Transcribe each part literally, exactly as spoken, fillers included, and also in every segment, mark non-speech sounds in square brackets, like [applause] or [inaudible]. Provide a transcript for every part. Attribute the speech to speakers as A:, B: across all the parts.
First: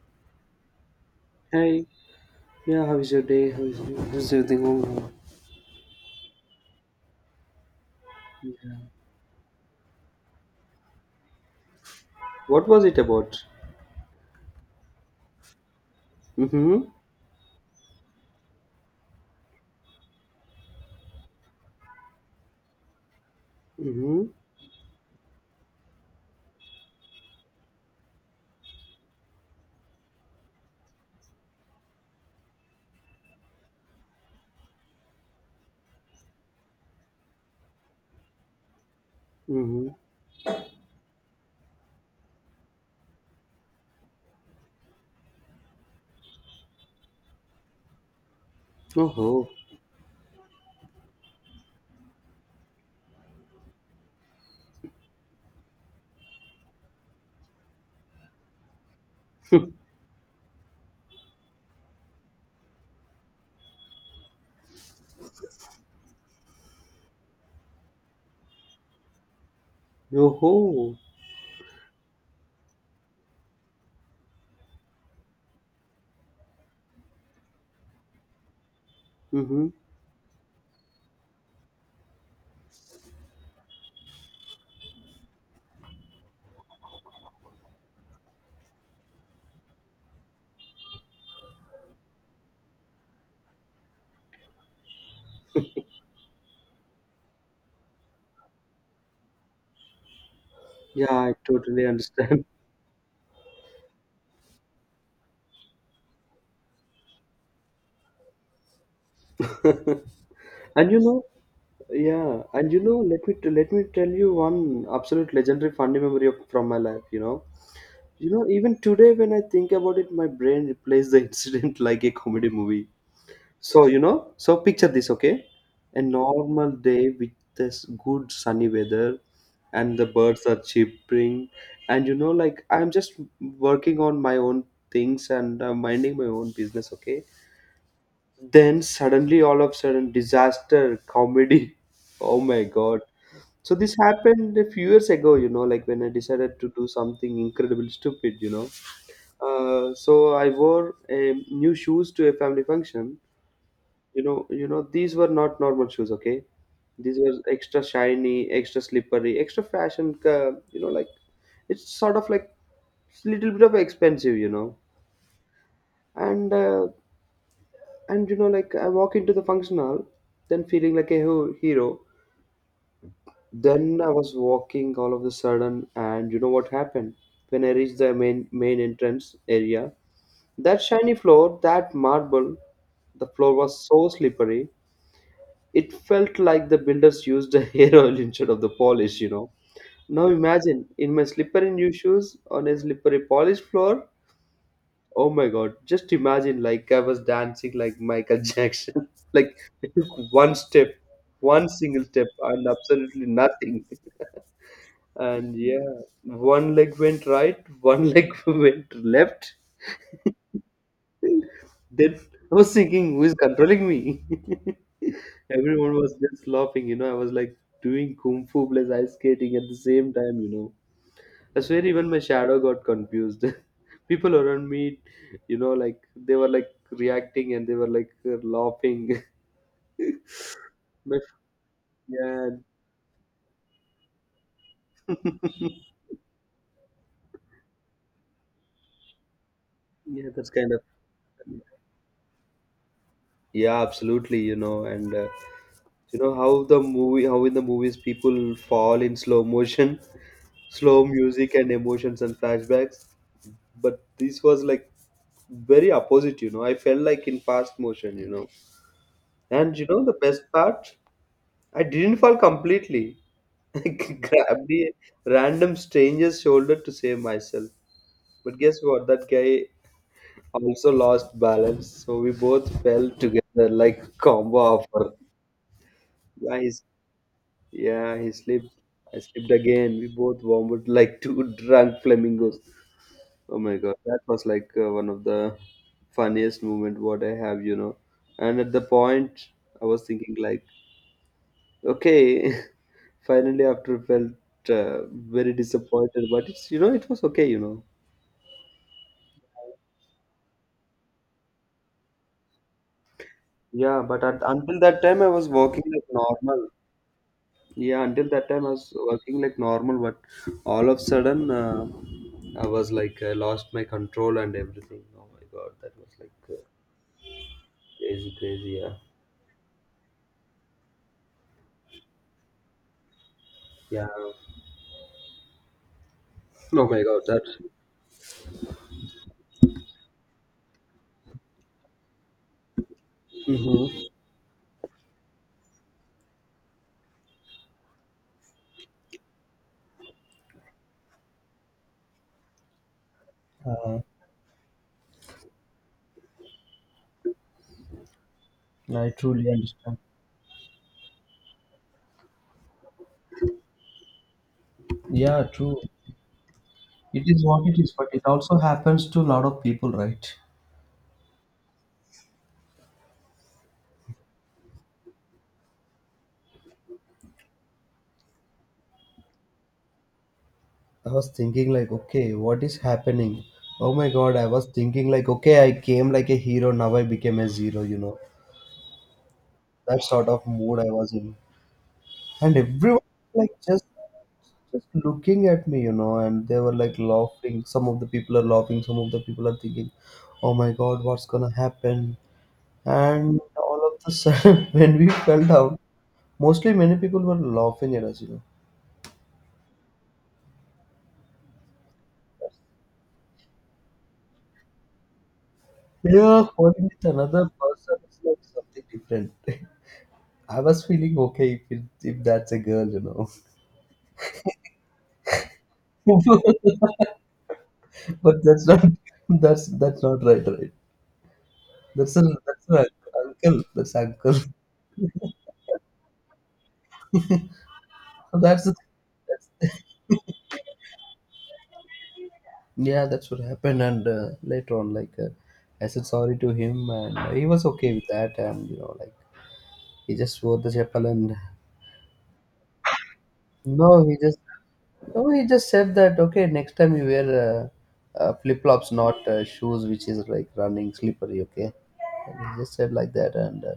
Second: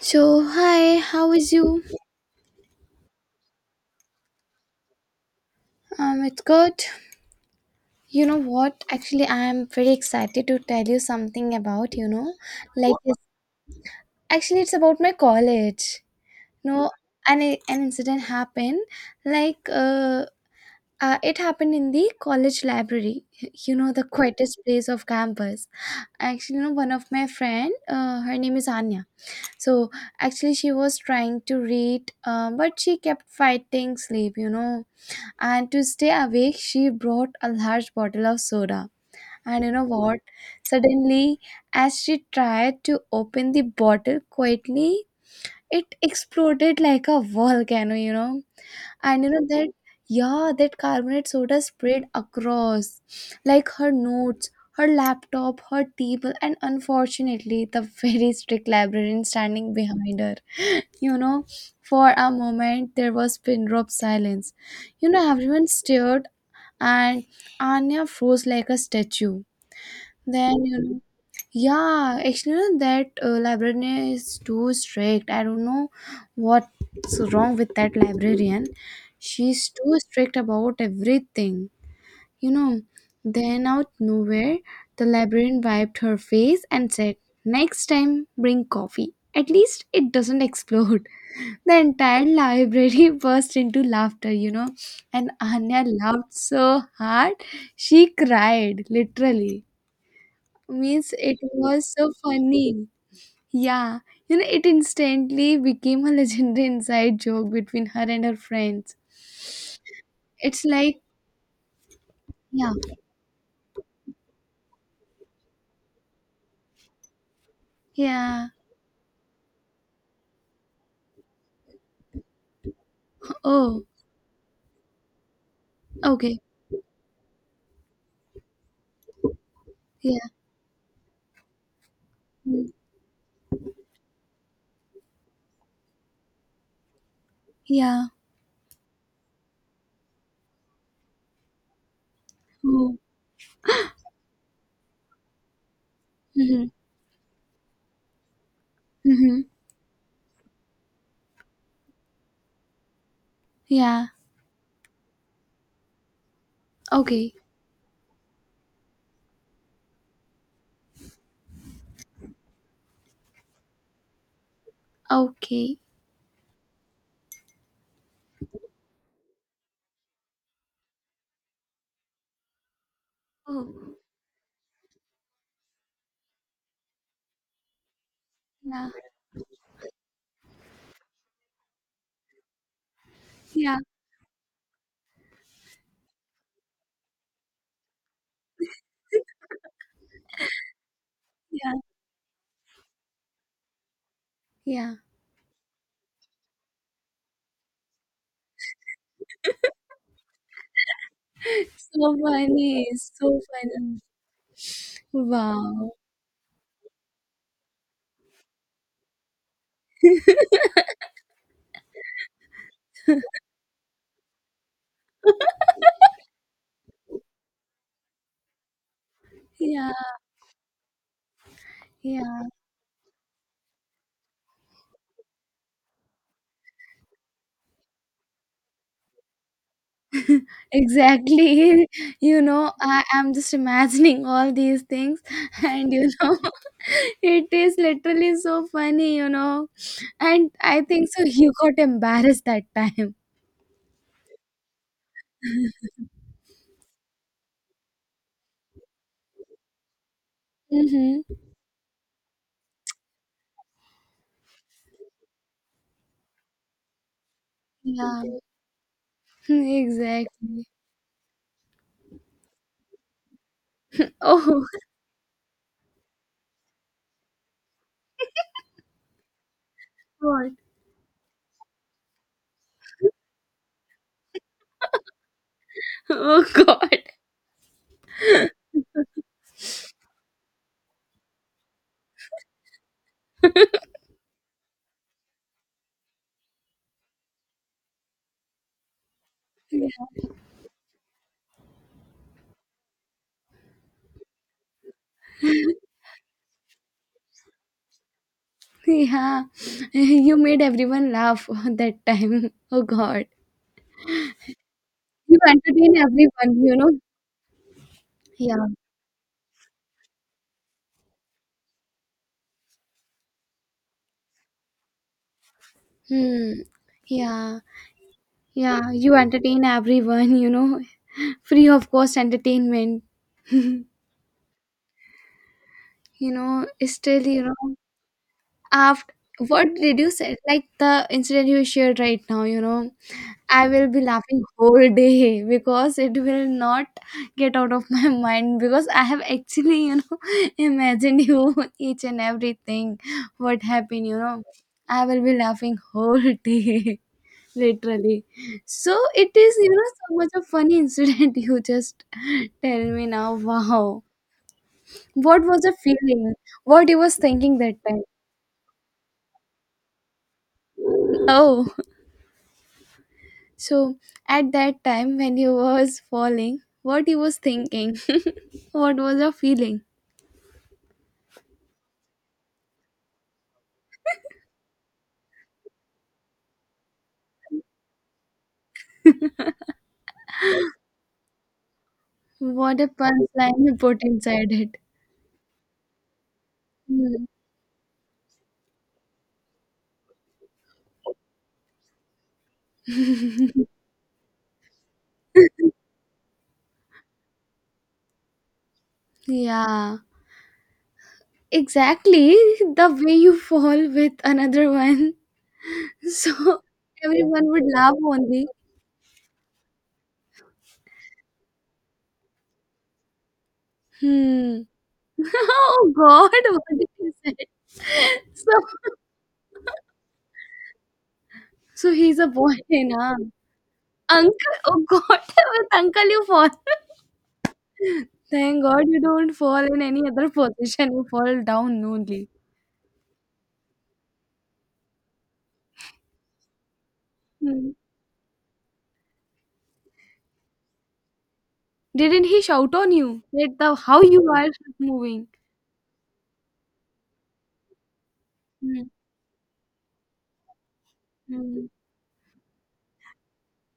A: So, hi, how is you?
B: Hi. Yeah, how is your day? How is, you- how's everything going on?
A: Um, it's good. You know what?
B: Yeah.
A: Actually, I am very excited to tell you something about, you know,
B: What was
A: like
B: it
A: this.
B: about?
A: Actually, it's about my college.
B: Mm-hmm.
A: No, an an incident happened. Like, uh, uh, it happened in the college library. You know, the
B: Mm-hmm.
A: quietest place of campus. Actually, you know, one of my friend, uh, her name is Anya. So, actually, she was trying to read, uh, but she kept fighting sleep. You know, and to stay awake she brought a large bottle of soda. And you know
B: Mm-hmm.
A: what, suddenly, as she tried to open the bottle quietly, it exploded like a volcano, you know. And you know
B: Oh.
A: that, yeah, that carbonate soda spread across like her notes, her laptop, her table, and unfortunately the very strict librarian standing
B: [laughs]
A: behind her. [laughs] You know, for a moment there was pin drop silence, you know. Everyone stared, and Anya froze like a statue. Then you
B: Oh.
A: know, yeah, actually you know, that uh, librarian is too strict. I don't know what's wrong with that librarian.
B: Mm-hmm.
A: She's too strict about everything. You know, then out nowhere, the librarian wiped her face and said, "Next time, bring coffee. At least it doesn't [laughs] explode." The entire library [laughs] burst into laughter, you know, and Anya laughed so hard she cried, literally.
B: Yeah,
A: Means
B: I
A: it
B: totally
A: was so
B: understand.
A: funny. Yeah, you know, it instantly became a [laughs] legendary inside joke between her and her friends. It's
B: [laughs] and
A: like,
B: you know, yeah,
A: yeah,
B: and you know, let me let me tell you one absolute legendary funny memory of, from my life. You know, you know,
A: yeah,
B: even today when I think about it, my brain replays the [laughs] incident like a comedy movie.
A: oh,
B: So, you know, so picture this, okay? A
A: okay,
B: normal day with this good sunny weather and the
A: yeah,
B: birds are chirping, and you know like
A: mm,
B: I'm just working on my own things and uh, minding my own business, okay?
A: yeah,
B: Then suddenly all of a sudden disaster comedy. [laughs] Oh my
A: oh,
B: god. So this happened a few years ago, you know, like when I decided
A: mm-hmm,
B: to do something incredibly stupid, you know.
A: mm-hmm,
B: Uh, so I wore um new shoes to a family function.
A: yeah,
B: you know, you know, these were not normal shoes. Okay, these were
A: okay,
B: extra shiny, extra slippery, extra fashion. Uh, you know, like it's sort of like it's little bit of expensive. You know,
A: okay,
B: and uh, and you know, like I walk into the function hall, then feeling like a hero. hero.
A: oh,
B: Then I was walking all of a sudden, and you know what happened? When I reached the main main
A: yeah,
B: entrance area, that shiny floor, that marble, the floor
A: yeah,
B: was so slippery. It felt like the builders used a [laughs] hair oil instead of the polish, you know. Now imagine in my slipper
A: yeah,
B: and new shoes on a slippery polished floor.
A: yeah.
B: Oh my god, just imagine like I was dancing like Michael [laughs] Jackson. like I took one step, one single
A: So
B: step, and
A: funny,
B: absolutely
A: so
B: nothing. [laughs]
A: funny.
B: And
A: Wow.
B: yeah, one leg went right, one [laughs] leg went left. Then I was thinking, who is controlling me? [laughs] Everyone was just laughing, you know. I was like doing kung fu plus ice skating at the
A: Yeah,
B: same time, you know. I swear, even my
A: yeah,
B: shadow got confused. [laughs] People around me, you know, like they were like reacting and they were like laughing. [laughs] But
A: exactly. [laughs] You
B: yeah,
A: know, I am just imagining all these things, [laughs] and you know, [laughs] it is literally so funny, you know.
B: yeah,
A: And
B: that's kind of.
A: I think so, you got embarrassed that time.
B: Yeah, absolutely, you know, and uh, you know how the movie, how in the movies people fall in slow motion, [laughs] slow
A: Mm-hmm.
B: music and emotions and flashbacks. But this was like very opposite, you know. I felt like in fast motion,
A: Yeah,
B: you know.
A: [laughs]
B: And you know the
A: exactly.
B: best part, I didn't fall completely. [laughs] I
A: Oh,
B: grabbed a random stranger's shoulder to save myself, but guess what, that guy
A: [laughs] God.
B: also lost balance, so we both fell together like combo offer.
A: Oh,
B: yeah he's
A: God.
B: yeah, he slipped, I slipped again, we both vomited like two [laughs] drunk flamingos. Oh my god, that was like uh, one of the funniest moment what I have, you know. And at the point, I was thinking like, okay, [laughs] finally after felt uh, very disappointed, but it's, you know it was okay, you know.
A: Yeah, [laughs] you made everyone laugh [laughs] that time. Oh, God.
B: Yeah, but at, until that time I
A: You
B: was working
A: entertain
B: like
A: everyone,
B: normal.
A: you know.
B: Yeah, until that
A: Yeah.
B: time I was working like normal, but all of sudden uh, I was like I lost my control and everything. Oh my god, that was like
A: Hmm.
B: uh,
A: Yeah.
B: crazy, crazy.
A: Yeah.
B: Yeah,
A: You entertain everyone, you know. [laughs] Free of cost entertainment,
B: yeah.
A: you know.
B: Oh my
A: Still,
B: god,
A: you
B: that.
A: know, after, what did you say? Like the incident you shared right now, you know, I
B: Mm-hmm.
A: will be laughing whole day [laughs] because it will not get out of my [laughs] mind, because I have actually, you know, [laughs] imagined you each and everything what happened, you know. I will be laughing whole [laughs] day. Literally. So
B: I
A: it
B: truly
A: is, you know,
B: understand.
A: so much a funny incident. [laughs] You just tell me now. Wow. What
B: Yeah,
A: was the
B: true.
A: feeling? What you was
B: It is
A: thinking
B: what
A: that
B: it is,
A: time?
B: but it also happens to a lot of people, right?
A: Oh, so at that time when you was falling, what you was thinking? [laughs] What was your feeling?
B: I was thinking like, okay, what is happening? Oh my god, I was thinking like, okay, I came like a hero, now I became a zero, you know. That sort of mood I was in. And
A: What a
B: everyone like
A: punchline you
B: just
A: put inside it.
B: just looking at me, you know, and they were like
A: Hmm.
B: laughing. Some of the people are laughing, some of the people are thinking, oh my god, what's gonna happen? And all of a sudden [laughs] when we fell down, mostly, many people were laughing at us, you know.
A: Yeah, exactly. The way you fall with another one. [laughs]
B: We
A: So
B: were calling it
A: everyone
B: another
A: would laugh
B: person, it's like
A: only.
B: something different. [laughs] I was feeling okay if, it, if that's a girl, you know.
A: Hmm. Oh God, what
B: [laughs]
A: did you say? [laughs]
B: But
A: So,
B: that's not, that's
A: [laughs]
B: that's not right, right?
A: so
B: That's
A: he's a
B: an
A: boy,
B: that's an
A: na?
B: uncle. That's uncle. [laughs]
A: Uncle, oh God, [laughs] with uncle you fall. [laughs]
B: So
A: Thank
B: That's the
A: God you don't
B: that's
A: fall in any other position. You fall down only.
B: Yeah. That's what happened. And uh, later on, like uh, I said sorry to him, and he was
A: Hmm.
B: okay with that. And you know, like he just wore the chapel and.
A: Didn't he shout on you? That the how
B: No, he
A: you
B: just
A: are moving.
B: no, he just said that okay, next time you wear uh, uh, flip
A: Hmm.
B: flops, not uh, shoes, which is like running slippery.
A: Hmm.
B: Okay, and he just said like that. And uh,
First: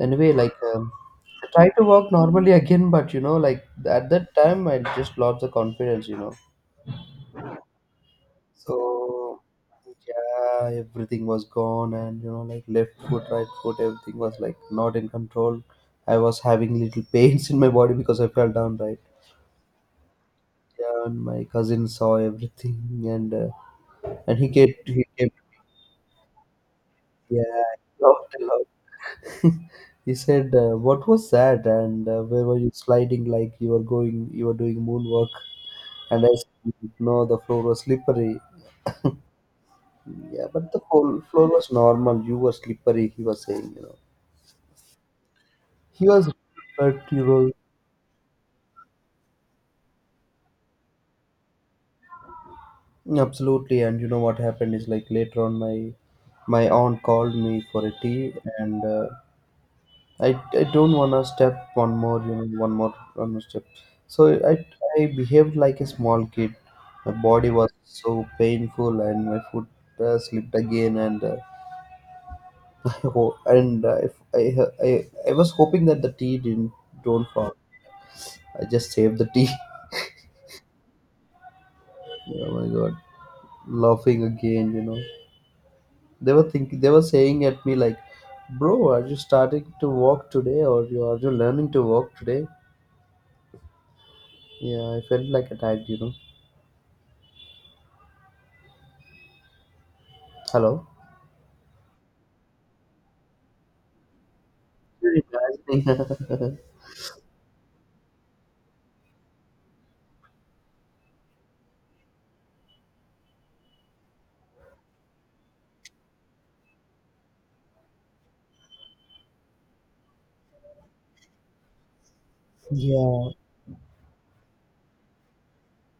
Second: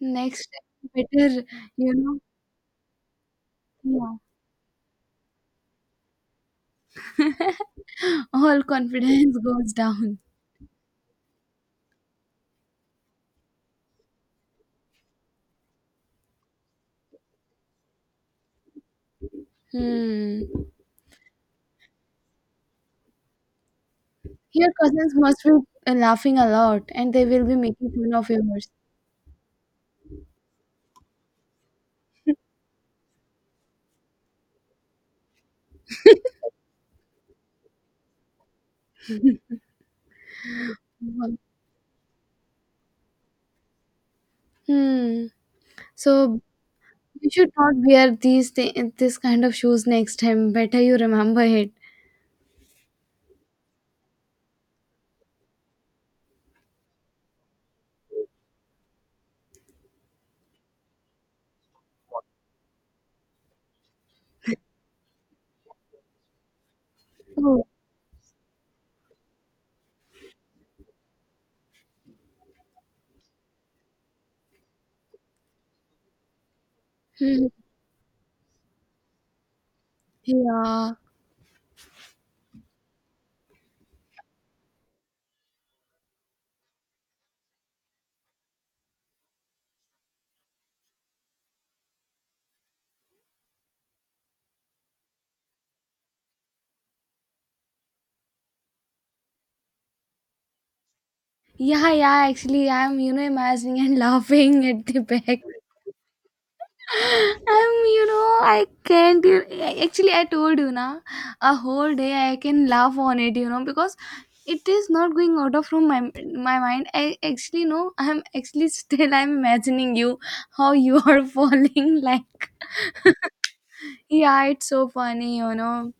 B: anyway,
A: Next
B: like
A: time,
B: um,
A: better,
B: I tried to
A: you
B: walk
A: know.
B: normally again, but you know, like at
A: Yeah.
B: that time, I just lost the confidence. You know,
A: [laughs] All confidence
B: so
A: goes down.
B: yeah, everything was gone, and you know, like left foot, right foot, everything was like not in control. I was having little pains in my body because I fell down, right?
A: Hmm.
B: Yeah, and my cousin saw everything, and uh, and he
A: Your
B: get he
A: cousins
B: kept
A: must be uh, laughing a lot, and they will be
B: yeah,
A: making
B: he
A: fun of
B: laughed a
A: yours.
B: lot. [laughs] He said, uh, "What was that? And uh, where were you sliding? Like you were going, you were doing moonwalk?" And I said, "No, the floor was slippery." Yeah, but the whole
A: Mhm.
B: floor was normal. You were slippery. He was saying, you know,
A: Hmm.
B: he was,
A: So
B: but he
A: you should
B: was
A: not wear these thi- this kind of shoes next time. Better you remember it.
B: absolutely. And you know what happened is like later on, my my aunt called me for a tea and. Uh, I, I don't want to step one more, you know, one more, one more step. So I, I behaved like a small kid. My body
A: Oh.
B: was so painful and my foot uh, slipped again and uh, [laughs] ho- and uh, if I, I I was hoping that the tea didn't don't
A: Hmm.
B: fall. I just saved the tea. [laughs]
A: Yeah.
B: Oh my god, laughing again, you know. They were thinking, they were saying at me like, "Bro, are you starting to walk today, or you are you learning to walk today?" Yeah, I felt like a dad, you know. Hello.
A: Yeah, yeah, actually I'm, you know, imagining and [laughs] laughing at the
B: Very
A: back.
B: bad. [laughs]
A: I'm, you know, I can't. You- actually, I told you na, a whole day I can laugh on it, you know, because it is not going out of from my my mind. I actually know I'm actually [laughs] still I'm imagining you how you are [laughs] falling like.
B: Yeah,
A: Yeah, it's so funny, you know.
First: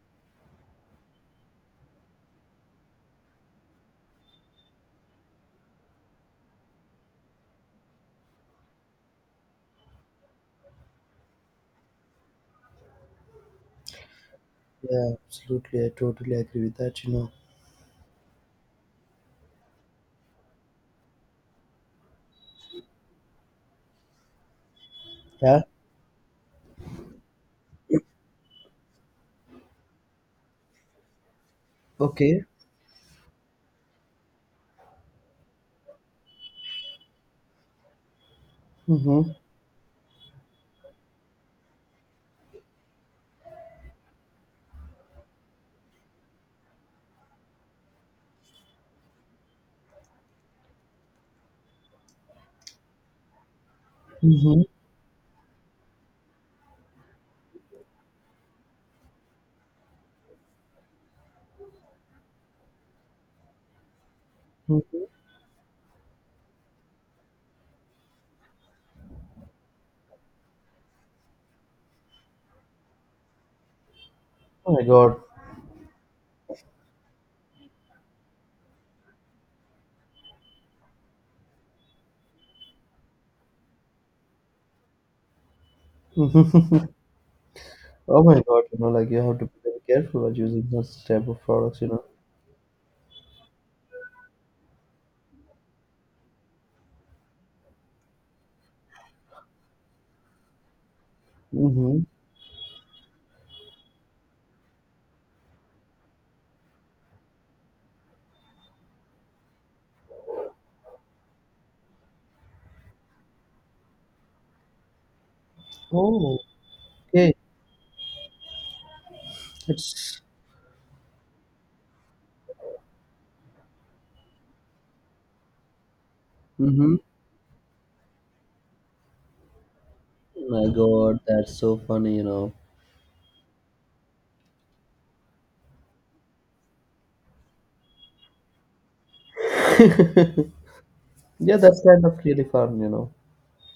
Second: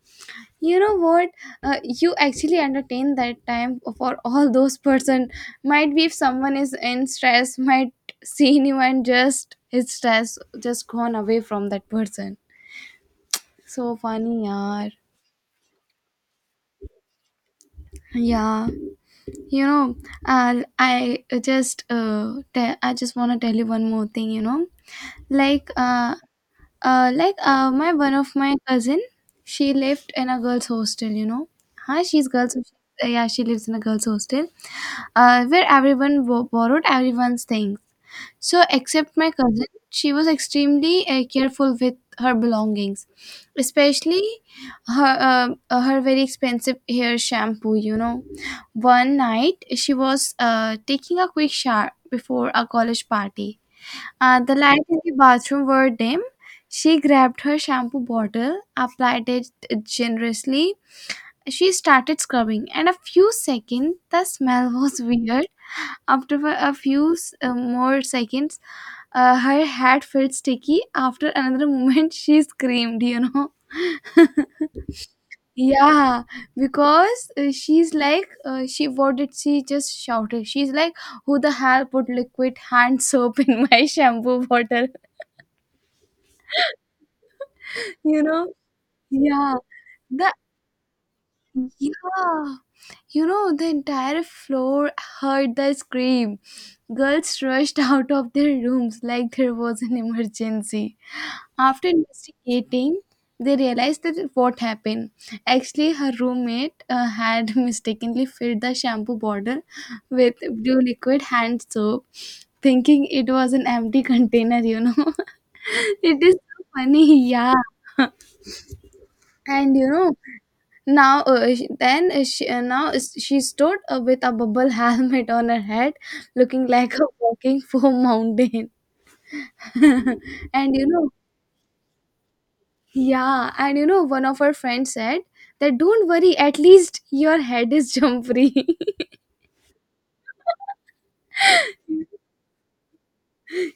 A: You know what? Uh, you actually entertain that time for all those person. Might be if someone is in stress, might seen you and just his stress just gone away from that person. So funny, yaar.
B: yeah, absolutely. I totally agree with that, you know.
A: Yeah, you know, I'll, I just uh, te- I just want to tell you one more thing. You know,
B: Yeah,
A: like uh, uh, like uh, my one of my cousin, she lived in a girls' hostel. You know, huh? She's
B: okay.
A: girls. Uh, yeah, she lives in a girls' hostel, uh, where everyone bo- borrowed everyone's things. So except my
B: Mm-hmm.
A: cousin, she was extremely uh, careful with her belongings, especially her um uh, her very expensive hair shampoo, you know. One night she was uh, taking a quick shower before a college party. Uh, the
B: Mm-hmm.
A: lights in the bathroom were dim. She grabbed her shampoo bottle, applied it generously. She started scrubbing, and a few seconds the smell was
B: Mm-hmm.
A: [laughs] weird. After a few uh, more seconds, uh, her hat felt sticky. After another [laughs] moment she screamed, you know.
B: Oh my God.
A: Yeah, because uh, she's like, uh, she, what did she just shouted? She's like, who the hell put liquid hand [laughs] soap in my shampoo bottle?
B: [laughs]
A: [laughs]
B: Oh
A: You
B: my
A: know?
B: God, you know, like you have to
A: Yeah,
B: be very careful while
A: the
B: using those type of products, you know.
A: yeah, You know, the entire floor heard the scream. Girls rushed [laughs] out of their rooms like there was an emergency. After
B: Mm-hmm.
A: investigating, they realized that what happened. Actually, her roommate uh, had [laughs] mistakenly filled the shampoo bottle with blue liquid hand soap, thinking it was an empty [laughs] container, you know. [laughs] It is
B: Oh,
A: so funny,
B: okay.
A: yeah. And you know,
B: It's
A: now, uh, sh- then uh, she, uh, now is- she stood uh, with a bubble [laughs] helmet on her head, looking like
B: mm-hmm.
A: a walking foam mountain.
B: Oh
A: [laughs]
B: My
A: And you know,
B: God, that's so funny, you know.
A: yeah, and you know, one of her friends said that don't worry, at least your head is jump free.
B: [laughs] Yeah, that's kind of really fun, you know.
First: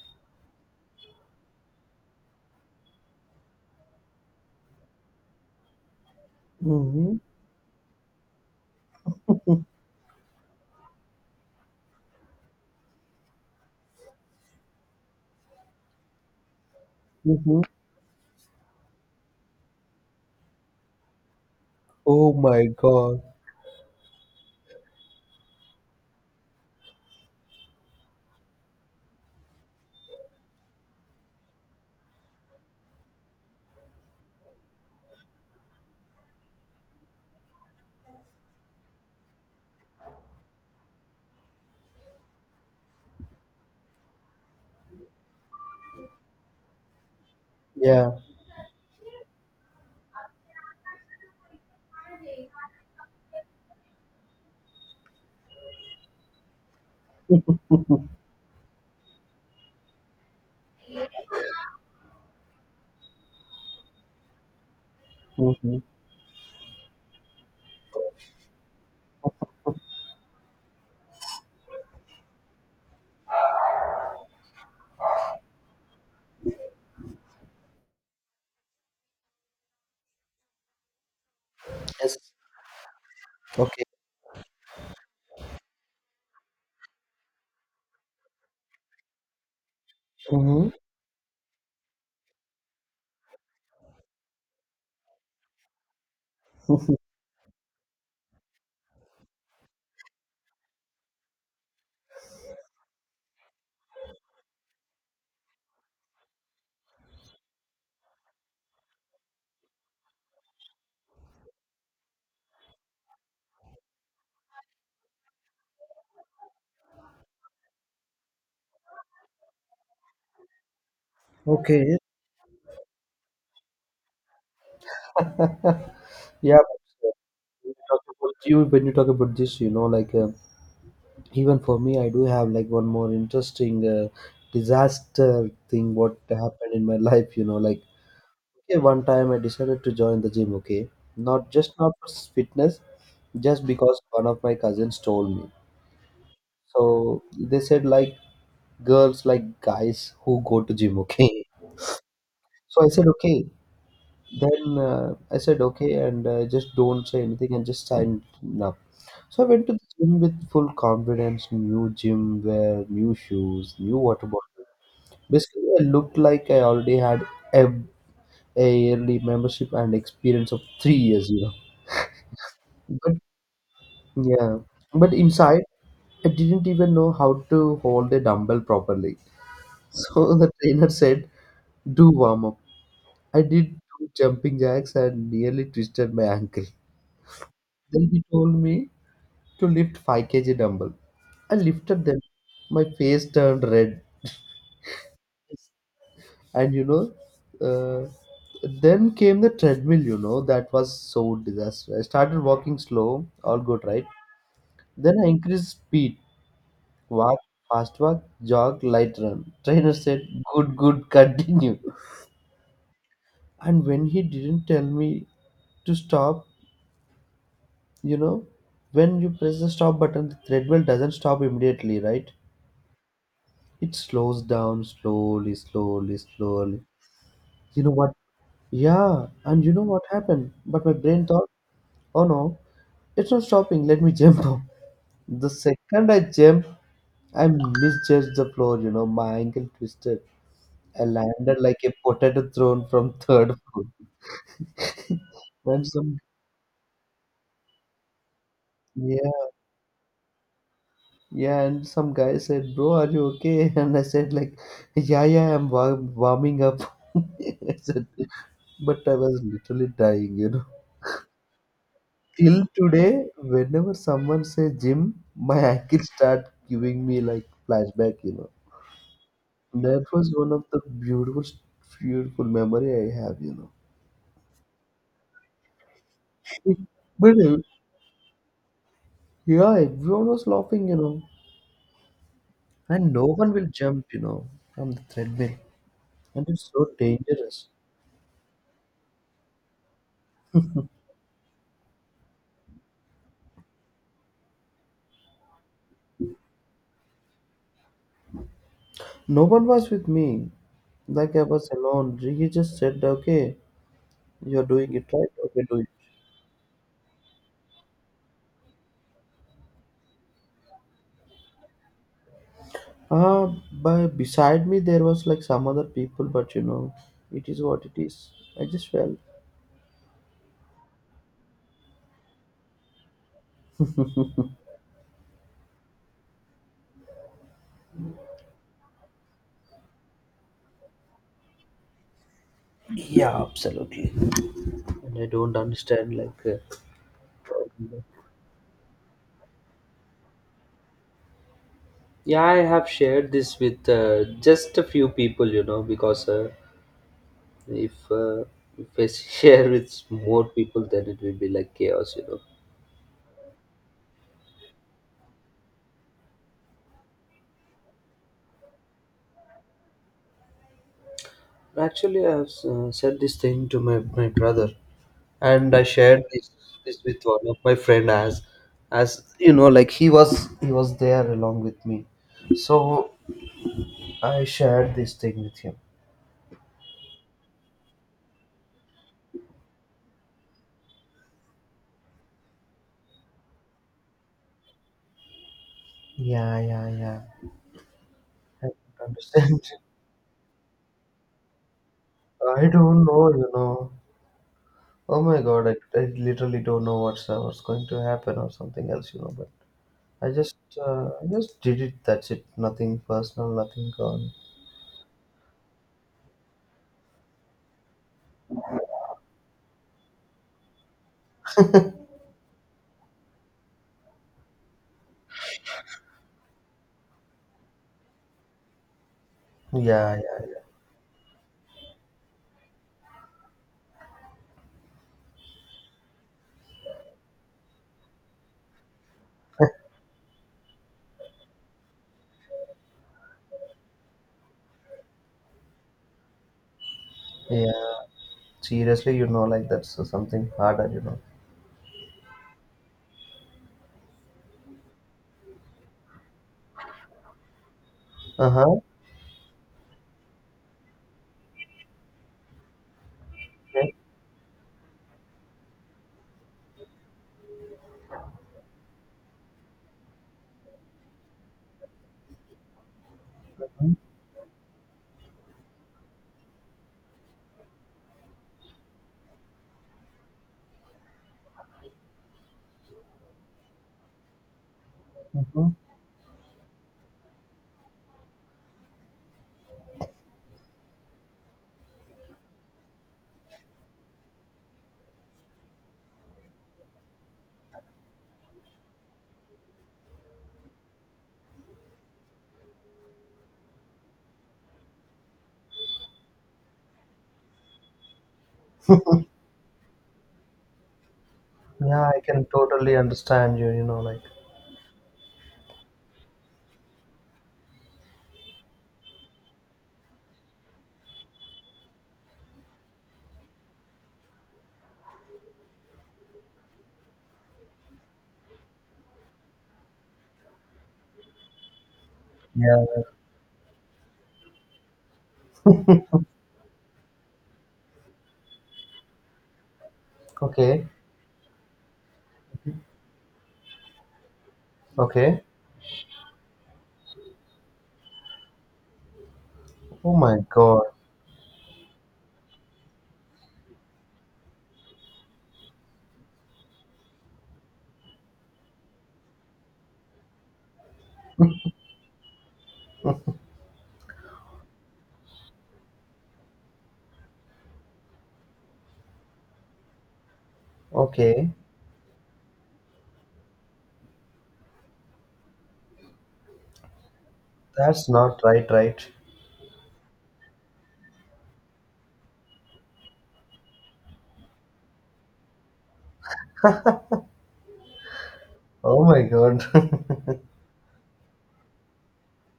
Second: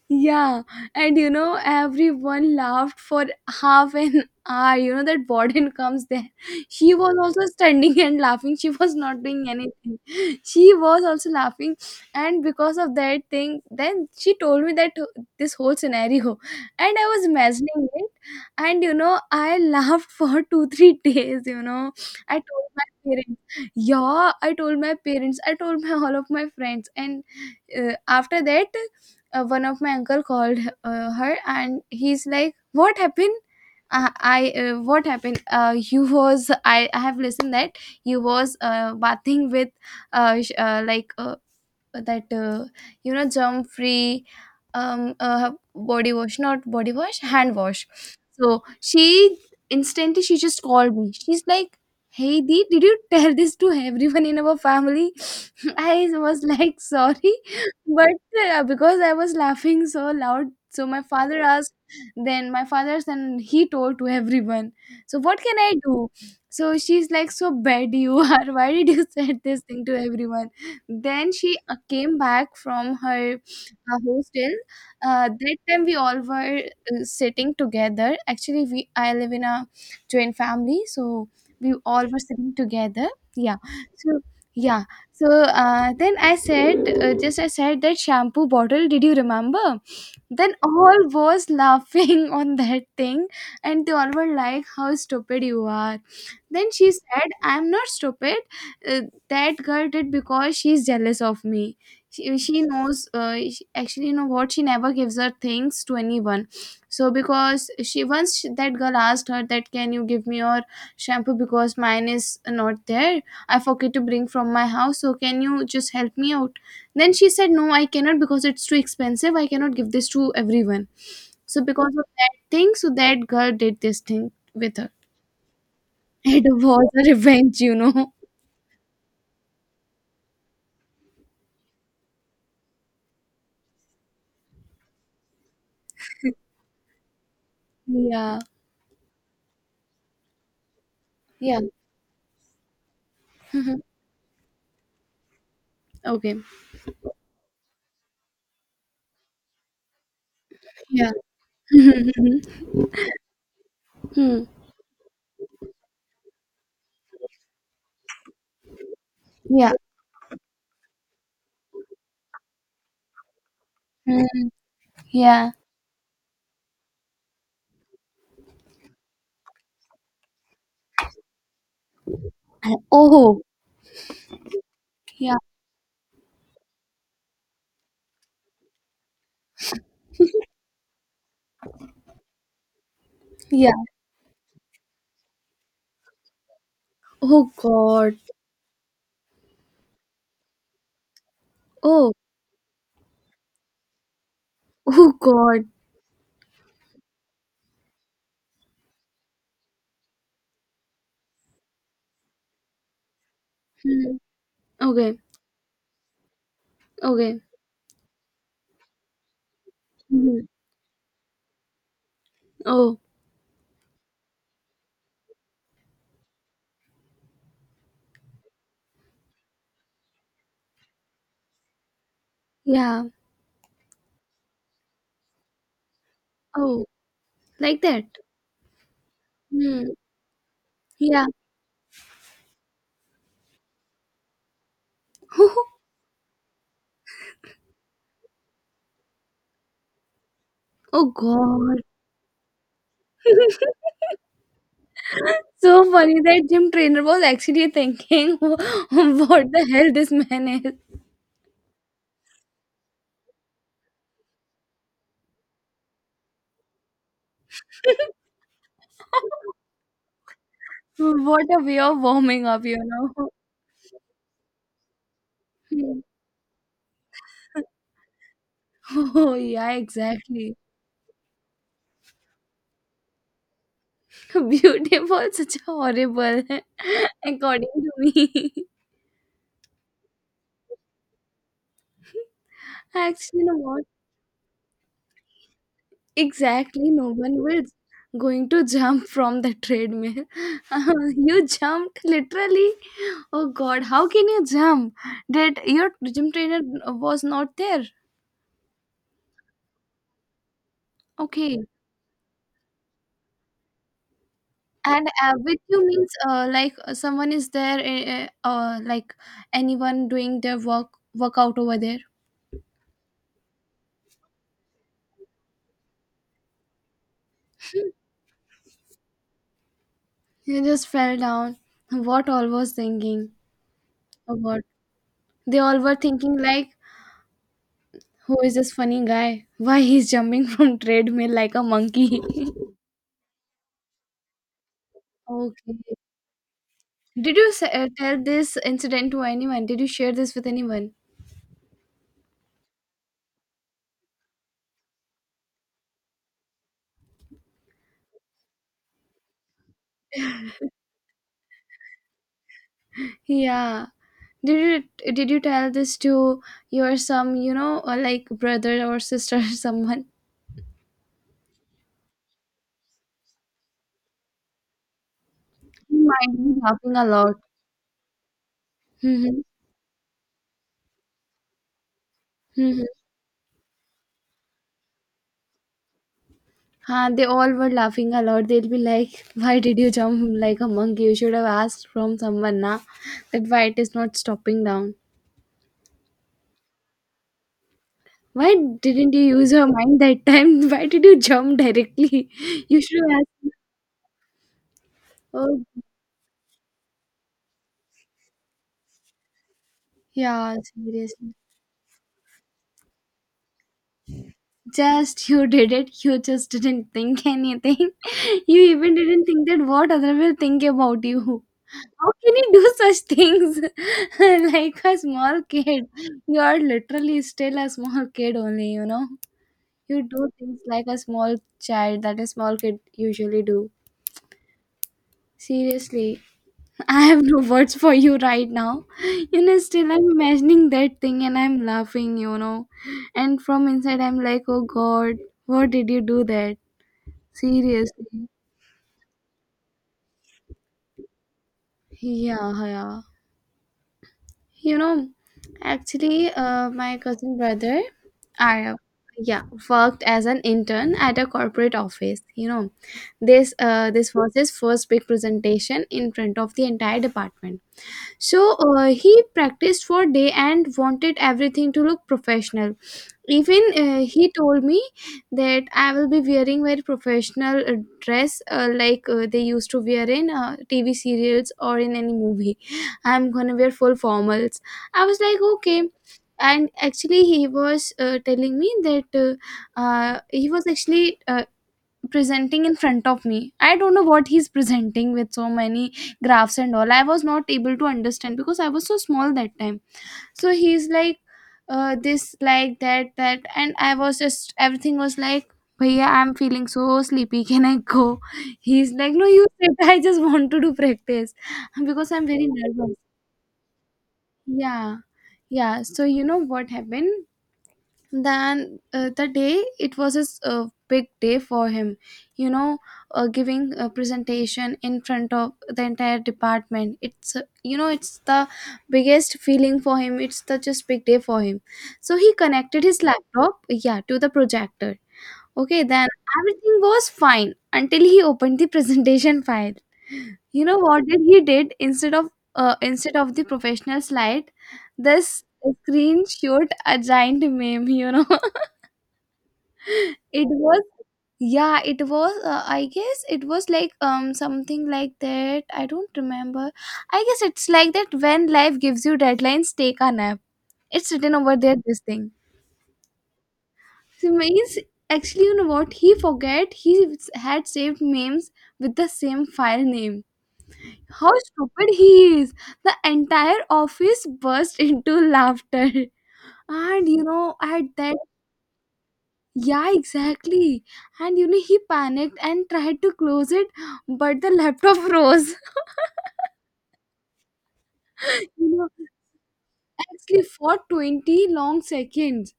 A: Yeah, and you know, everyone laughed for half an [laughs] hour. You know, that warden comes there. She was
B: Mm-hmm.
A: also standing [laughs] and laughing. She was not doing anything. She was also laughing. And because of that thing, then she told me that uh, this whole scenario. And I was
B: Mm-hmm.
A: imagining it. And you know, I [laughs] laughed for two, three days. You know,
B: Oh
A: I told
B: my
A: my
B: God.
A: parents. Yeah, I told my parents. I told my [laughs] all of my friends. And uh, after that, uh, one of my uncle called uh, her and he's like what happened, uh, I uh, what happened, uh, [laughs] you was, I, I have listened that you was uh, bathing with uh, sh- uh, like uh, that uh, you know, germ free um uh, body wash, not body wash, hand wash.
B: Yeah.
A: So she instantly, she just called me, she's like, hey Dee, did you tell this to everyone in our family? [laughs] I was like, sorry,
B: [laughs]
A: but uh, because I was laughing so loud, so my father asked, then my father then he told to everyone, so what can I
B: Mm-hmm.
A: do? So she's like, so bad you are, [laughs] why did you said this thing to everyone? Then she uh, came back from her uh, hostel. Uh, that time we all were uh, sitting together. Actually, we I live in a joint family, so we all
B: Yes.
A: were sitting together. Yeah.
B: Okay.
A: So yeah. So uh, then I said, uh, just I said that shampoo bottle. Did you remember? Then
B: Hmm.
A: all was laughing [laughs] on that thing, and they all were like, "How stupid you are!" Then she said, "I'm not stupid." uh, that girl did because she's jealous of me. She, she knows, uh, she, actually you know what, she never gives her things to anyone. So because she once, she, that girl asked her that can you give me your shampoo because mine is not there, I forget to bring from my house, so can you just help me out. Then she said no I cannot because it's too expensive, I cannot give this to everyone. So because
B: Okay.
A: of that thing, so that girl did this thing with her.
B: [laughs]
A: [laughs] It
B: Yeah, but,
A: was a
B: uh,
A: revenge, you
B: when you talk
A: know.
B: about you when you talk about this, you know, like uh, even for me, I do have like one more interesting uh, disaster thing what happened in my [laughs] life. You know, like
A: Yeah,
B: okay, one time I decided to join the gym. Okay, not
A: yeah.
B: just not for fitness, just because one of my cousins told me.
A: Okay.
B: So they said like girls like guys who go to gym.
A: Yeah.
B: Okay, [laughs] so I said okay.
A: Hmm.
B: Then uh, I said okay, and uh, just don't say anything and just sign up. So I went to
A: Yeah.
B: the gym with full confidence, new gym wear, new shoes, new water
A: Hmm.
B: bottle.
A: Yeah.
B: Basically, I looked like I already had a, a yearly membership and experience of three years, you know.
A: And
B: But
A: oh.
B: yeah, but
A: Yeah.
B: inside I didn't even know how to hold a dumbbell properly. [laughs] So the trainer said, "Do warm up." I did
A: Yeah.
B: two jumping jacks and nearly twisted my ankle.
A: Oh
B: Then
A: God.
B: he told me to lift five kilogram dumbbell. I lifted
A: Oh.
B: them. My face turned red.
A: Oh God.
B: And you know, uh, then came the treadmill, you know, that was so disaster. I started walking slow, all good, right?
A: Hmm.
B: Then
A: Okay.
B: I increased speed. Walk,
A: Okay.
B: fast walk, jog, light run. Trainer said,
A: Hmm.
B: good, good, [laughs] continue.
A: Oh.
B: And when he didn't tell me to stop, you know, when you press the stop button, the treadmill doesn't stop immediately, right?
A: Yeah.
B: It slows down slowly, slowly, slowly.
A: Oh. Like
B: You know
A: that.
B: what? Yeah, and you know
A: Hmm.
B: what happened? But my
A: Yeah.
B: brain thought, oh no, it's not stopping. Let me [laughs] jump up. The
A: [laughs]
B: second I jump, I misjudged the floor, you know, my ankle twisted. I
A: Oh
B: landed like
A: God.
B: a potato thrown from [laughs] third floor.
A: [laughs]
B: And
A: So
B: some
A: funny, that gym trainer was actually thinking, [laughs] what
B: Yeah,
A: the hell this man is.
B: yeah, and some guy said, "Bro, are you okay?" [laughs] And I said like, "Yeah, yeah, I'm wa- warming up." [laughs] I said, but I was
A: [laughs]
B: literally dying, you know.
A: What a way of warming up,
B: Till
A: you
B: today,
A: know.
B: whenever someone say gym, my ankles start giving me like flashback, you know.
A: [laughs] Oh yeah,
B: That was one
A: exactly.
B: of the beautiful, beautiful memory I have, you know.
A: [laughs] Beautiful, such a horrible, [laughs]
B: But uh,
A: according to me. [laughs]
B: yeah, everyone was laughing, you know, and no
A: Actually, you
B: one
A: know
B: will
A: what?
B: jump, you know, from the treadmill, and it's
A: Exactly,
B: so
A: no one will
B: dangerous.
A: going to jump from the treadmill. [laughs] You jumped literally. Oh God, how can you jump? Did your gym trainer was not there?
B: No one was with me, like I
A: Okay.
B: was alone. He just said, "Okay, you're doing
A: And
B: it right.
A: uh, with
B: Okay, do
A: you
B: it."
A: means uh, like uh, someone is there, uh, uh, uh, like anyone doing their work workout over there.
B: Uh, by beside me there was like some other people, but you know, it is what it is. I just fell.
A: You just fell down. What all was thinking about? They all were thinking like, who is this funny guy? Why he's jumping [laughs] from treadmill like a monkey?
B: Yeah, absolutely.
A: [laughs]
B: And I don't
A: Okay.
B: understand like. Uh,
A: Did you s- uh, tell this incident to anyone? Did you share this with anyone?
B: Yeah, I have shared this with uh, just a few people, you know, because uh, if uh, if I [laughs] share with more
A: [laughs]
B: people, then it will be like chaos, you know.
A: Yeah. Did you did you tell this to your some you know or like brother or sister or [laughs] someone?
B: Actually, I have uh, said this thing to my my brother. And I
A: He
B: shared
A: might
B: this,
A: be laughing
B: this
A: a
B: with
A: lot.
B: one of my friend as as
A: Mm-hmm.
B: you know like he was he was there along with me, so
A: Mm-hmm.
B: I shared this thing with him.
A: Huh, they all were laughing a lot. They'll be like, "Why did you jump [laughs] like a monkey? You should have asked from someone, na? That why it is not stopping down."
B: Yeah, yeah, yeah,
A: Why
B: I don't
A: didn't you use
B: understand.
A: your mind that time? [laughs] Why did you jump directly?
B: [laughs] I
A: [laughs] You should
B: don't
A: have
B: know, you
A: asked.
B: know. Oh my
A: Oh,
B: god, I, I literally don't know what's uh, what's going to happen or something else, you know, but I
A: yeah,
B: just uh, I
A: seriously.
B: just did it, that's it, nothing personal, nothing gone.
A: Just you did it. You just didn't think anything. [laughs] You even didn't think that what other will think about you. How can you do such things? [laughs] like a small kid. You are literally still a small kid only, you know? You
B: Yeah,
A: do things
B: yeah,
A: like a small child that a small kid usually do. Seriously. I have no words for you right now. You know, still I'm imagining that thing and I'm laughing, you know. And from inside, I'm like, oh god, what did you do that?
B: yeah, yeah,
A: Seriously.
B: seriously, you know, like that's uh, something harder, you know.
A: Yeah, yeah. You know, actually, uh, my cousin brother,
B: Uh-huh.
A: Arab, yeah, worked as an intern at a corporate office. You know, this uh,
B: Okay.
A: this was his first big presentation in front of the entire department. So uh, he practiced for a day and wanted everything to look professional. Even uh, he told me that I will be wearing very professional uh, dress uh, like uh, they used to wear in uh, T V serials or in any movie. I'm gonna wear full formals. I was like,
B: Mhm.
A: okay. And actually, he was uh, telling me that uh, uh, he was actually uh, presenting in front of me. I don't know what he's presenting with so many graphs and all. I was not able to understand because I was so small that time. So he's like, uh, this like that that and I was just everything was like, Bhaiya, I'm feeling so sleepy. Can I go? He's like, No, you sit. [laughs] I just want to do practice [laughs]
B: Yeah,
A: because
B: I
A: I'm
B: can
A: very nervous.
B: totally understand you, you know, like,
A: Yeah. Yeah. So, you know what happened? Then uh, the day it was his uh, big day for him, you know, uh, giving a presentation in front of the entire department. It's uh, you know it's the biggest feeling for him. It's the just big day for him. So he connected
B: yeah,
A: his laptop, yeah, to the projector. Okay, then everything was fine until he opened the [laughs] presentation file. You know
B: okay,
A: what did he did, instead of uh, instead of the professional slide, this
B: okay.
A: screen showed a giant meme. You know,
B: Oh
A: [laughs]
B: my
A: it was,
B: God.
A: yeah, it was. Uh, I guess it was like um something like that. I don't remember. I guess it's like that, when life gives you deadlines, take a nap. It's written over there. This thing. So means actually, you know what? He forget he had saved memes with the same file name. How
B: Okay.
A: stupid he is! The entire office burst [laughs] into laughter. And you know, at
B: That's
A: that,
B: not right, right?
A: yeah, exactly. And you know, he panicked and tried to close it, but the laptop froze. [laughs] you know,
B: Oh my God.
A: actually
B: [laughs]
A: for twenty long seconds,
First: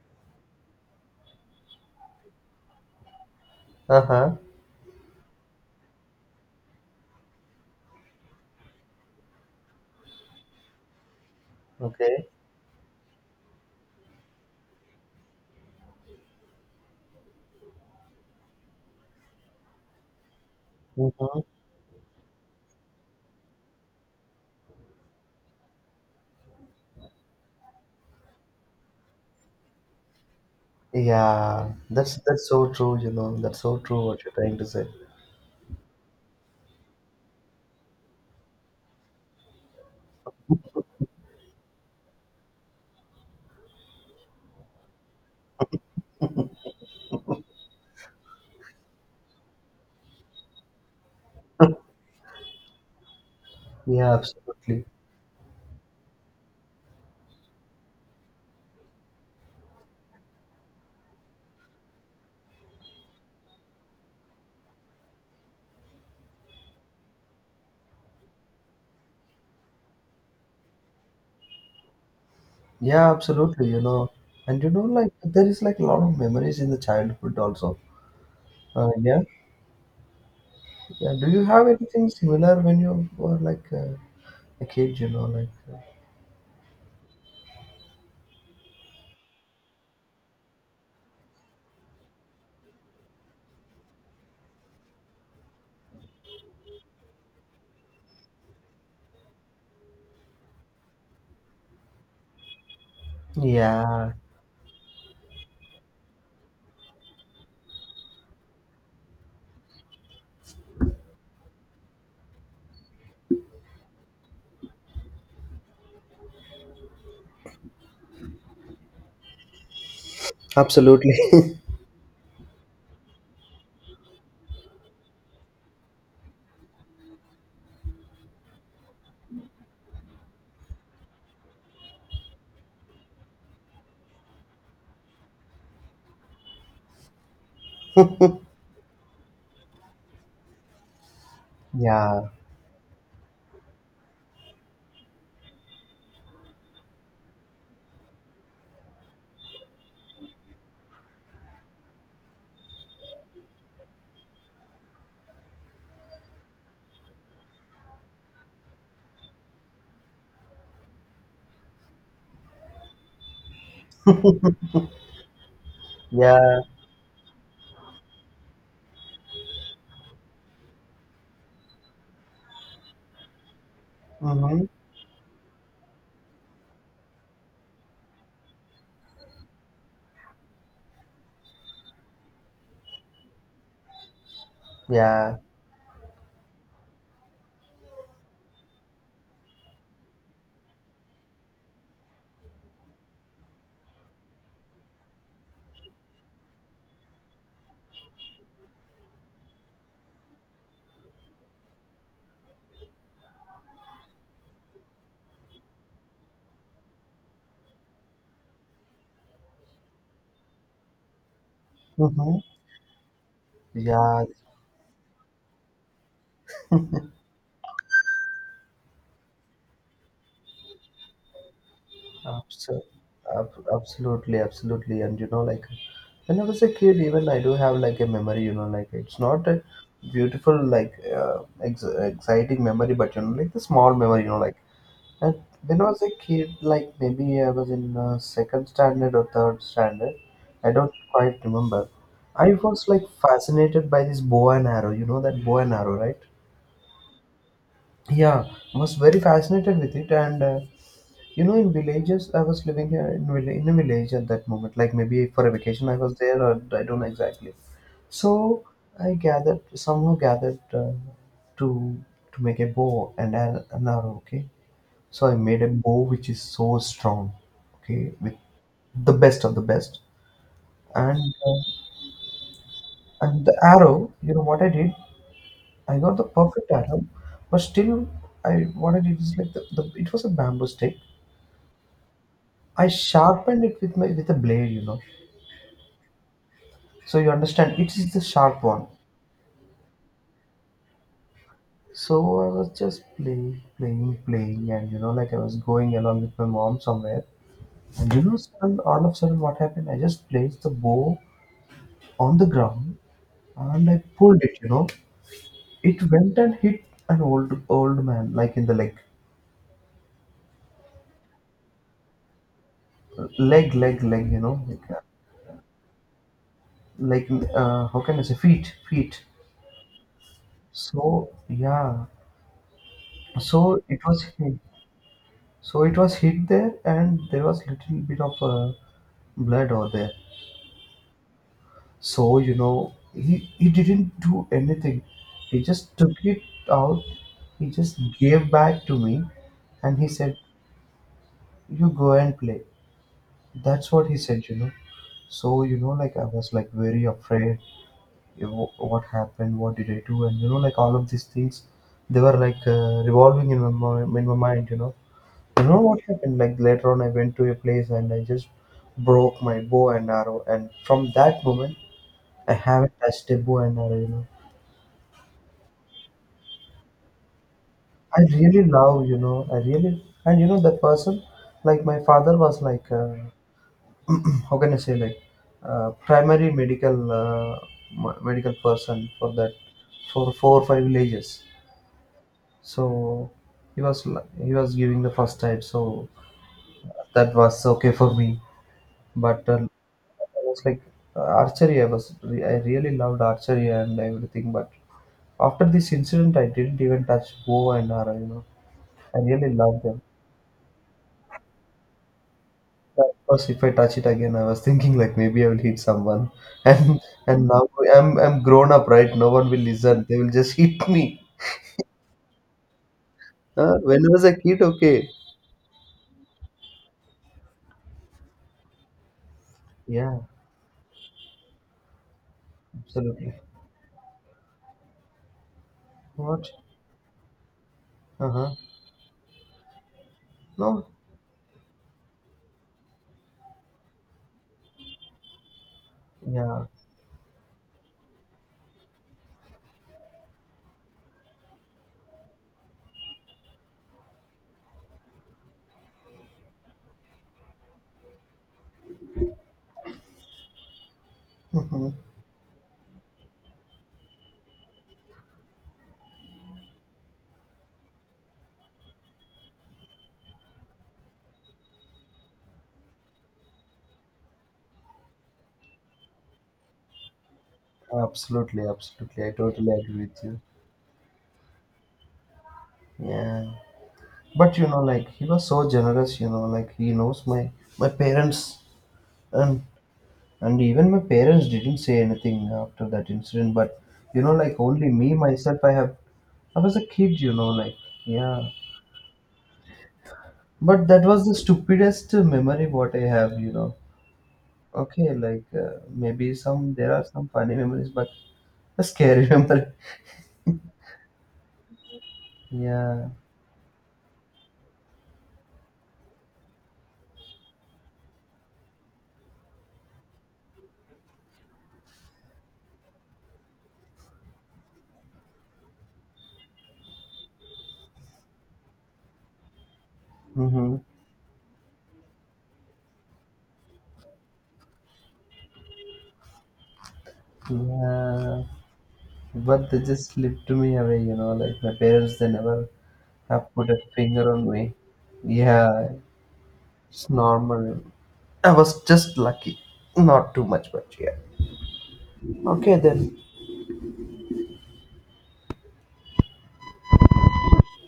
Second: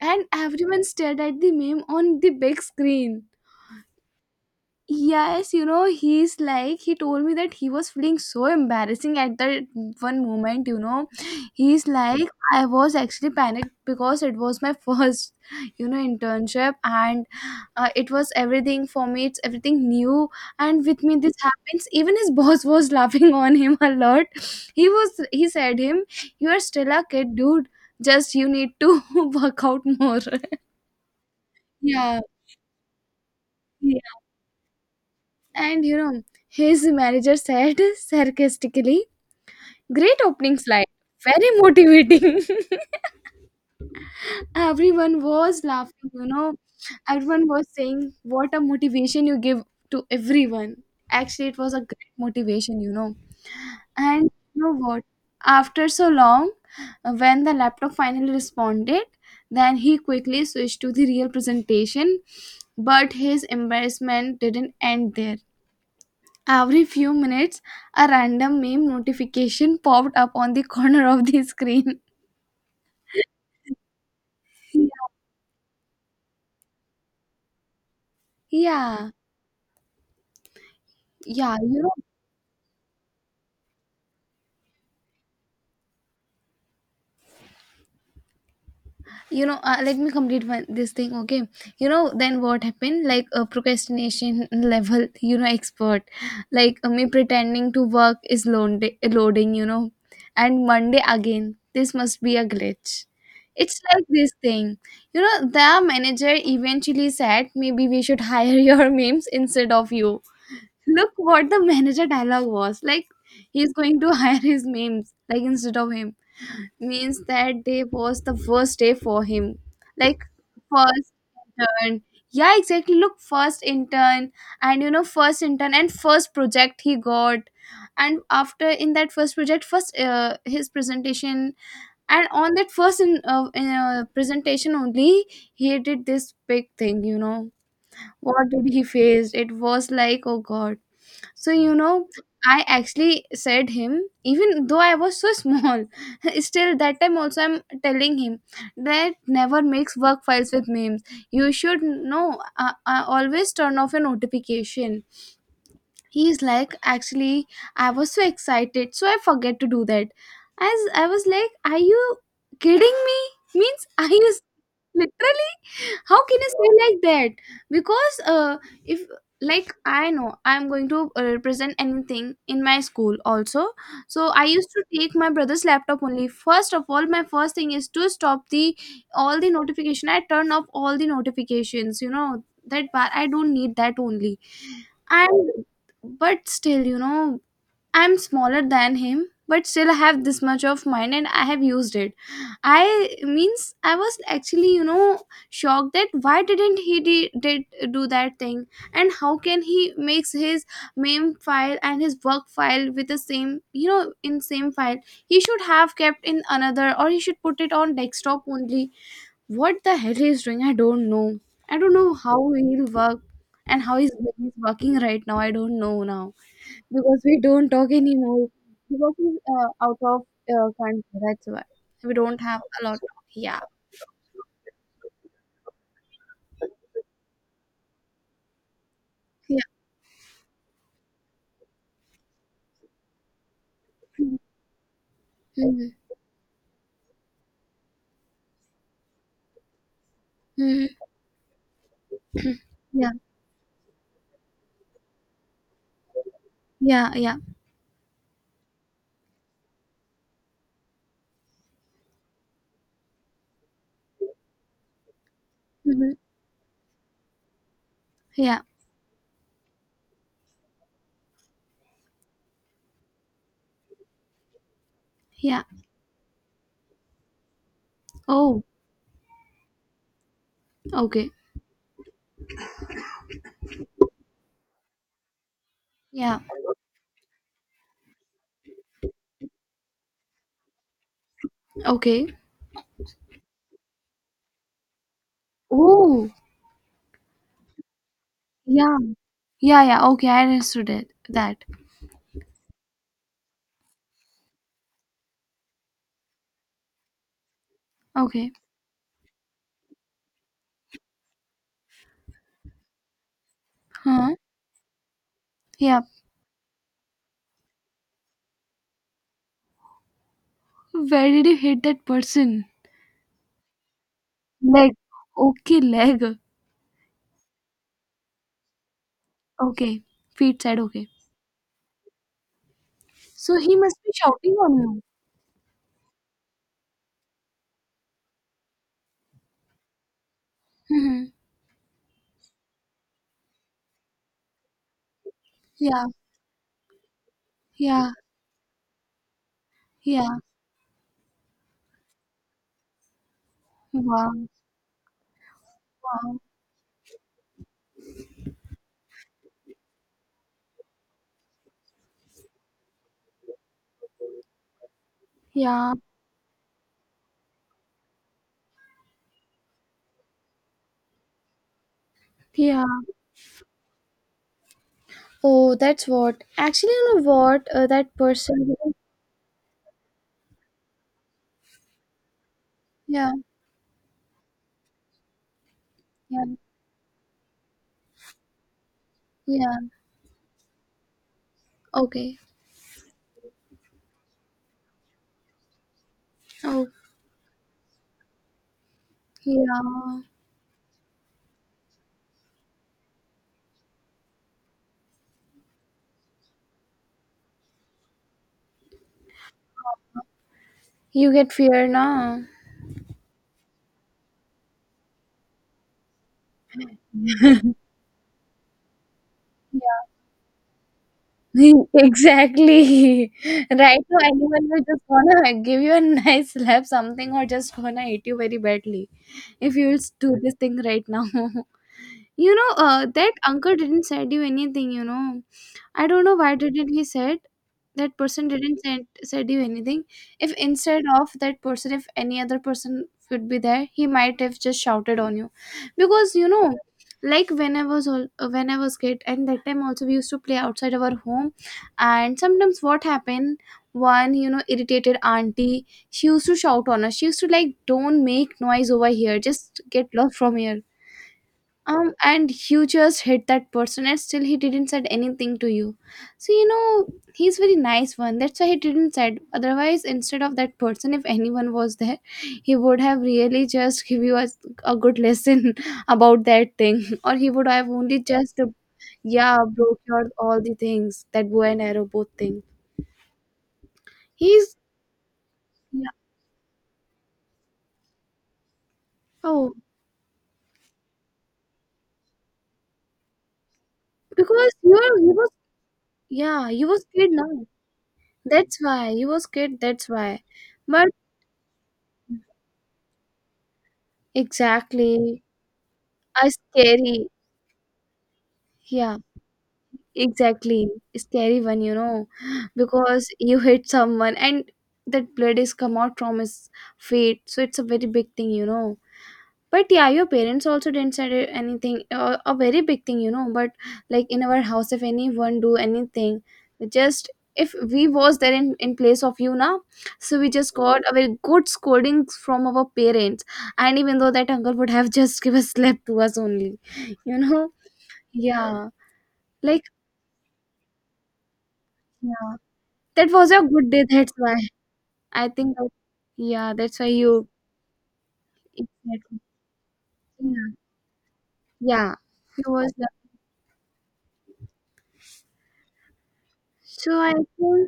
A: and everyone stared at the meme on the big screen.
B: Uh-huh.
A: Yes, you know, he's like, he told me that he was feeling so embarrassing at that one moment, you know. He's like,
B: Okay.
A: I was actually panicked because it was my [laughs] first, you know, internship and uh, it was everything for me, it's everything new. And with me, this
B: Mm-hmm.
A: happens. Even his [laughs] boss was laughing on him a lot. He was, he said him, You are still a kid, dude. Just you need to [laughs] work out more. [laughs]
B: Yeah, that's
A: Yeah.
B: that's so true, you know. That's so true what you're trying to say.
A: And you know, his manager said sarcastically, Great opening slide, very motivating. [laughs] everyone was laughing, you know, everyone was saying, What a motivation you give to everyone. Actually, it was a great motivation, you know.
B: Yeah,
A: And you know
B: absolutely.
A: what? After so long, uh, when the laptop finally responded, then he quickly switched to the real presentation, but his embarrassment didn't end there. Every few minutes, a random meme notification popped up on the corner of the screen.
B: Yeah, absolutely, you know. And you know,
A: Yeah,
B: like there is like a lot of memories in the childhood also. Uh,
A: yeah,
B: yeah. Yeah. Do you
A: yeah,
B: have
A: you know,
B: anything similar when you were like uh, a kid, you know, like uh,
A: you know. Uh, let me complete one, this thing, okay? You know, then what happened? Like a procrastination level, you know, expert. Like uh, me pretending to work is load- loading, you know, and Monday again. This must be a glitch. It's like
B: yeah,
A: this thing, you know. The manager eventually said, "Maybe we should hire [laughs] your memes instead of you." Look what the manager dialogue was. Like he's going to [laughs] hire his memes, like instead of him. Means that day was the worst day for him. Like first
B: absolutely. [laughs]
A: intern. Yeah, exactly. Look, first intern and you know, first intern and first project he got. And after in that first project, first uh, his presentation and on that first in, uh, in, uh, presentation only he did this big thing, you know. What did he face? It was like, oh god. So, you know,
B: Yeah,
A: I actually said him, even though I was so small, [laughs] still that time also I'm telling him that never mix work files with memes. You should know, uh, uh, always turn off your notification. He's like, actually, I was so excited, so I forget to do that. As I was like, are you kidding me? Means, [laughs] are you literally, how can you
B: yeah,
A: say like that? Because uh if like I know I'm going to uh, represent anything in my school also, so I
B: mm-hmm,
A: used to take my brother's laptop only. First of all my first thing is to stop the all the notification, I turn off all the notifications, you know, that bar I don't need that only.
B: yeah,
A: And but still you know, I'm smaller than him, but still I have this much of mind and I have used it. I means I was actually, you know, shocked that why didn't he de- did do that thing and how can he makes his main file and his work file with the same, you know, in same file. He should have kept in another or he should put it on desktop only. What the hell he's doing? I don't know. I don't know
B: mm-hmm,
A: how he'll work and how he's
B: yeah,
A: brain working right now. I don't know now, because we don't talk anymore because he's uh, out of uh, country, that's why we don't have
B: abso-
A: a lot of. Yeah,
B: ab- absolutely, absolutely. And you know, like when I was a kid, even I do have like a memory, you know, like it's not a
A: yeah,
B: beautiful, like, uh, ex- exciting memory, but you know, like the small memory, you know, like. And when I
A: hmm,
B: was a kid, like maybe I was in uh, second standard or third standard, I
A: hmm,
B: don't quite remember. I was like
A: yeah,
B: fascinated by this bow and arrow. You know that bow and arrow, right?
A: yeah, yeah,
B: Yeah, I was very fascinated with it, and uh, you know, in villages, I was living here in, vill- in a village at that moment. Like maybe for a vacation, I
A: hmm,
B: was there, or I don't know exactly.
A: yeah,
B: So I gathered, somehow gathered uh, to to make a bow and an an arrow. Okay, so I made
A: yeah,
B: a bow which is so strong, okay, with
A: oh,
B: the best of the best. And
A: okay,
B: uh, and the arrow, you know what I did? I got the
A: yeah,
B: perfect arrow, but still, I what I did is like the, the it was a bamboo stick.
A: okay,
B: I sharpened it with my with a blade, you know.
A: oh,
B: So you understand, it is the sharp one.
A: yeah, yeah, yeah, okay, I understood it that.
B: So I was just playing, playing, playing, and you know, like I was going along with my mom somewhere. And you know,
A: Okay,
B: sudden, all of a sudden, what happened? I just placed the bow on the ground and I
A: huh,
B: pulled it, you know.
A: yeah,
B: It went and hit an old old man, like in the leg,
A: where did you hit that person,
B: leg, leg, leg, you know, like,
A: leg?
B: uh,
A: Okay, leg,
B: like uh, how can I say, feet, feet.
A: okay, feet side, okay,
B: So yeah,
A: so he
B: so
A: must
B: it
A: be
B: was
A: shouting
B: hit.
A: on you.
B: So it was hit there, and there was little bit of uh, blood over there.
A: Hmm,
B: So you know, he he didn't do anything. He just
A: yeah,
B: took it out. He just
A: yeah,
B: gave back to me, and he
A: yeah,
B: said, "You go and play." That's what he
A: wow.
B: said, you know. So, you know, like I
A: Wow.
B: was like very afraid. You know, what happened? What did I do? And you know, like all of these things, they were like uh, revolving in my mi- in my mind. You know, you know
A: Yeah,
B: what happened? Like later on, I went to a place and I just broke my bow and arrow. And from that moment, I
A: yeah.
B: haven't touched a bow and arrow. You know,
A: Oh, that's what. Actually, you know what? Uh, that
B: I really
A: person.
B: love. You know, I really and you know that person, like my father was like. Uh,
A: Yeah,
B: how can I say like uh,
A: yeah,
B: primary medical uh, m- medical person for that
A: yeah.
B: for four or five villages.
A: Okay.
B: So he was l- he was giving the first time, so
A: Oh,
B: that was okay for me. But uh,
A: yeah.
B: I was like uh, archery. I was re- I really loved archery and everything. But after this incident, I didn't even touch bow and arrow. You know, I really loved them.
A: You get fear now.
B: Because if I touch it again, I was thinking like maybe I will hit someone, [laughs] and and now I'm I'm grown up, right? No one will listen.
A: Yeah.
B: They will just hit me.
A: [laughs] exactly.
B: Uh, when
A: Right
B: I
A: now,
B: was a kid,
A: anyone will just
B: okay.
A: wanna give you a nice slap, something, or just wanna hit you very badly if you will
B: Yeah,
A: do this thing right now. [laughs] You know, uh, that
B: absolutely.
A: uncle didn't send you anything, you know. I don't know
B: What?
A: why didn't he said, that
B: Uh
A: person
B: huh.
A: didn't send said you anything. If
B: No.
A: instead of that person, if any other person would be there, he might have just shouted on you, because you
B: Yeah.
A: know, like when I was all, uh, when I was kid, and that time also we used to play outside our home, and sometimes what happened, one you know irritated auntie, she used to shout on us. She used to like, "Don't make noise over here. Just get lost from here."
B: Mhm.
A: Um, and you just hit that person and still he didn't said anything to you, so you know he's very nice one, that's why he didn't said. Otherwise, instead of that person, if anyone was there, he would have really just give you a, a good lesson [laughs] about that thing, [laughs] or he would have only just uh,
B: Absolutely, absolutely. I
A: yeah
B: totally
A: broke
B: agree with
A: your
B: you.
A: all the things, that bow and arrow both thing.
B: Yeah. But you
A: He's,
B: know, like he was so
A: yeah,
B: generous. You know, like he knows my my parents, and
A: oh,
B: and even my parents didn't say anything after that incident. But you know, like
A: because
B: only me
A: you're you was
B: myself, I have I
A: yeah,
B: was a
A: you was
B: kid,
A: scared
B: you know,
A: now,
B: like, yeah.
A: that's why you was scared, that's why,
B: But that
A: but
B: was the stupidest memory what I have, you know. Okay,
A: exactly.
B: like uh, maybe
A: A
B: some there are
A: scary,
B: some funny memories, but a
A: yeah,
B: scary [laughs] memory.
A: exactly. Scary one, you know,
B: Yeah.
A: because you hit someone and that blood is come out from his feet. So it's a very big thing, you know. But yeah, your parents also didn't say anything, uh, a very big thing, you know. But like in our house, if anyone do anything, we just, if we was there in, in place of you now, so we just
B: Mm-hmm.
A: got a very good scolding from our parents. And even though that uncle would have [laughs] just give a slap to us only, you know.
B: Yeah.
A: Yeah.
B: But they
A: Like,
B: just slipped me away, you know. Like my parents, they
A: yeah,
B: never
A: that was
B: have
A: a
B: put a
A: good day.
B: finger
A: That's
B: on
A: why
B: me.
A: I think that,
B: Yeah,
A: yeah, that's why
B: it's
A: you,
B: normal. I was just
A: exactly.
B: lucky, not too
A: Yeah,
B: much, but yeah.
A: yeah, it
B: Okay
A: was. Yeah.
B: then.
A: So I think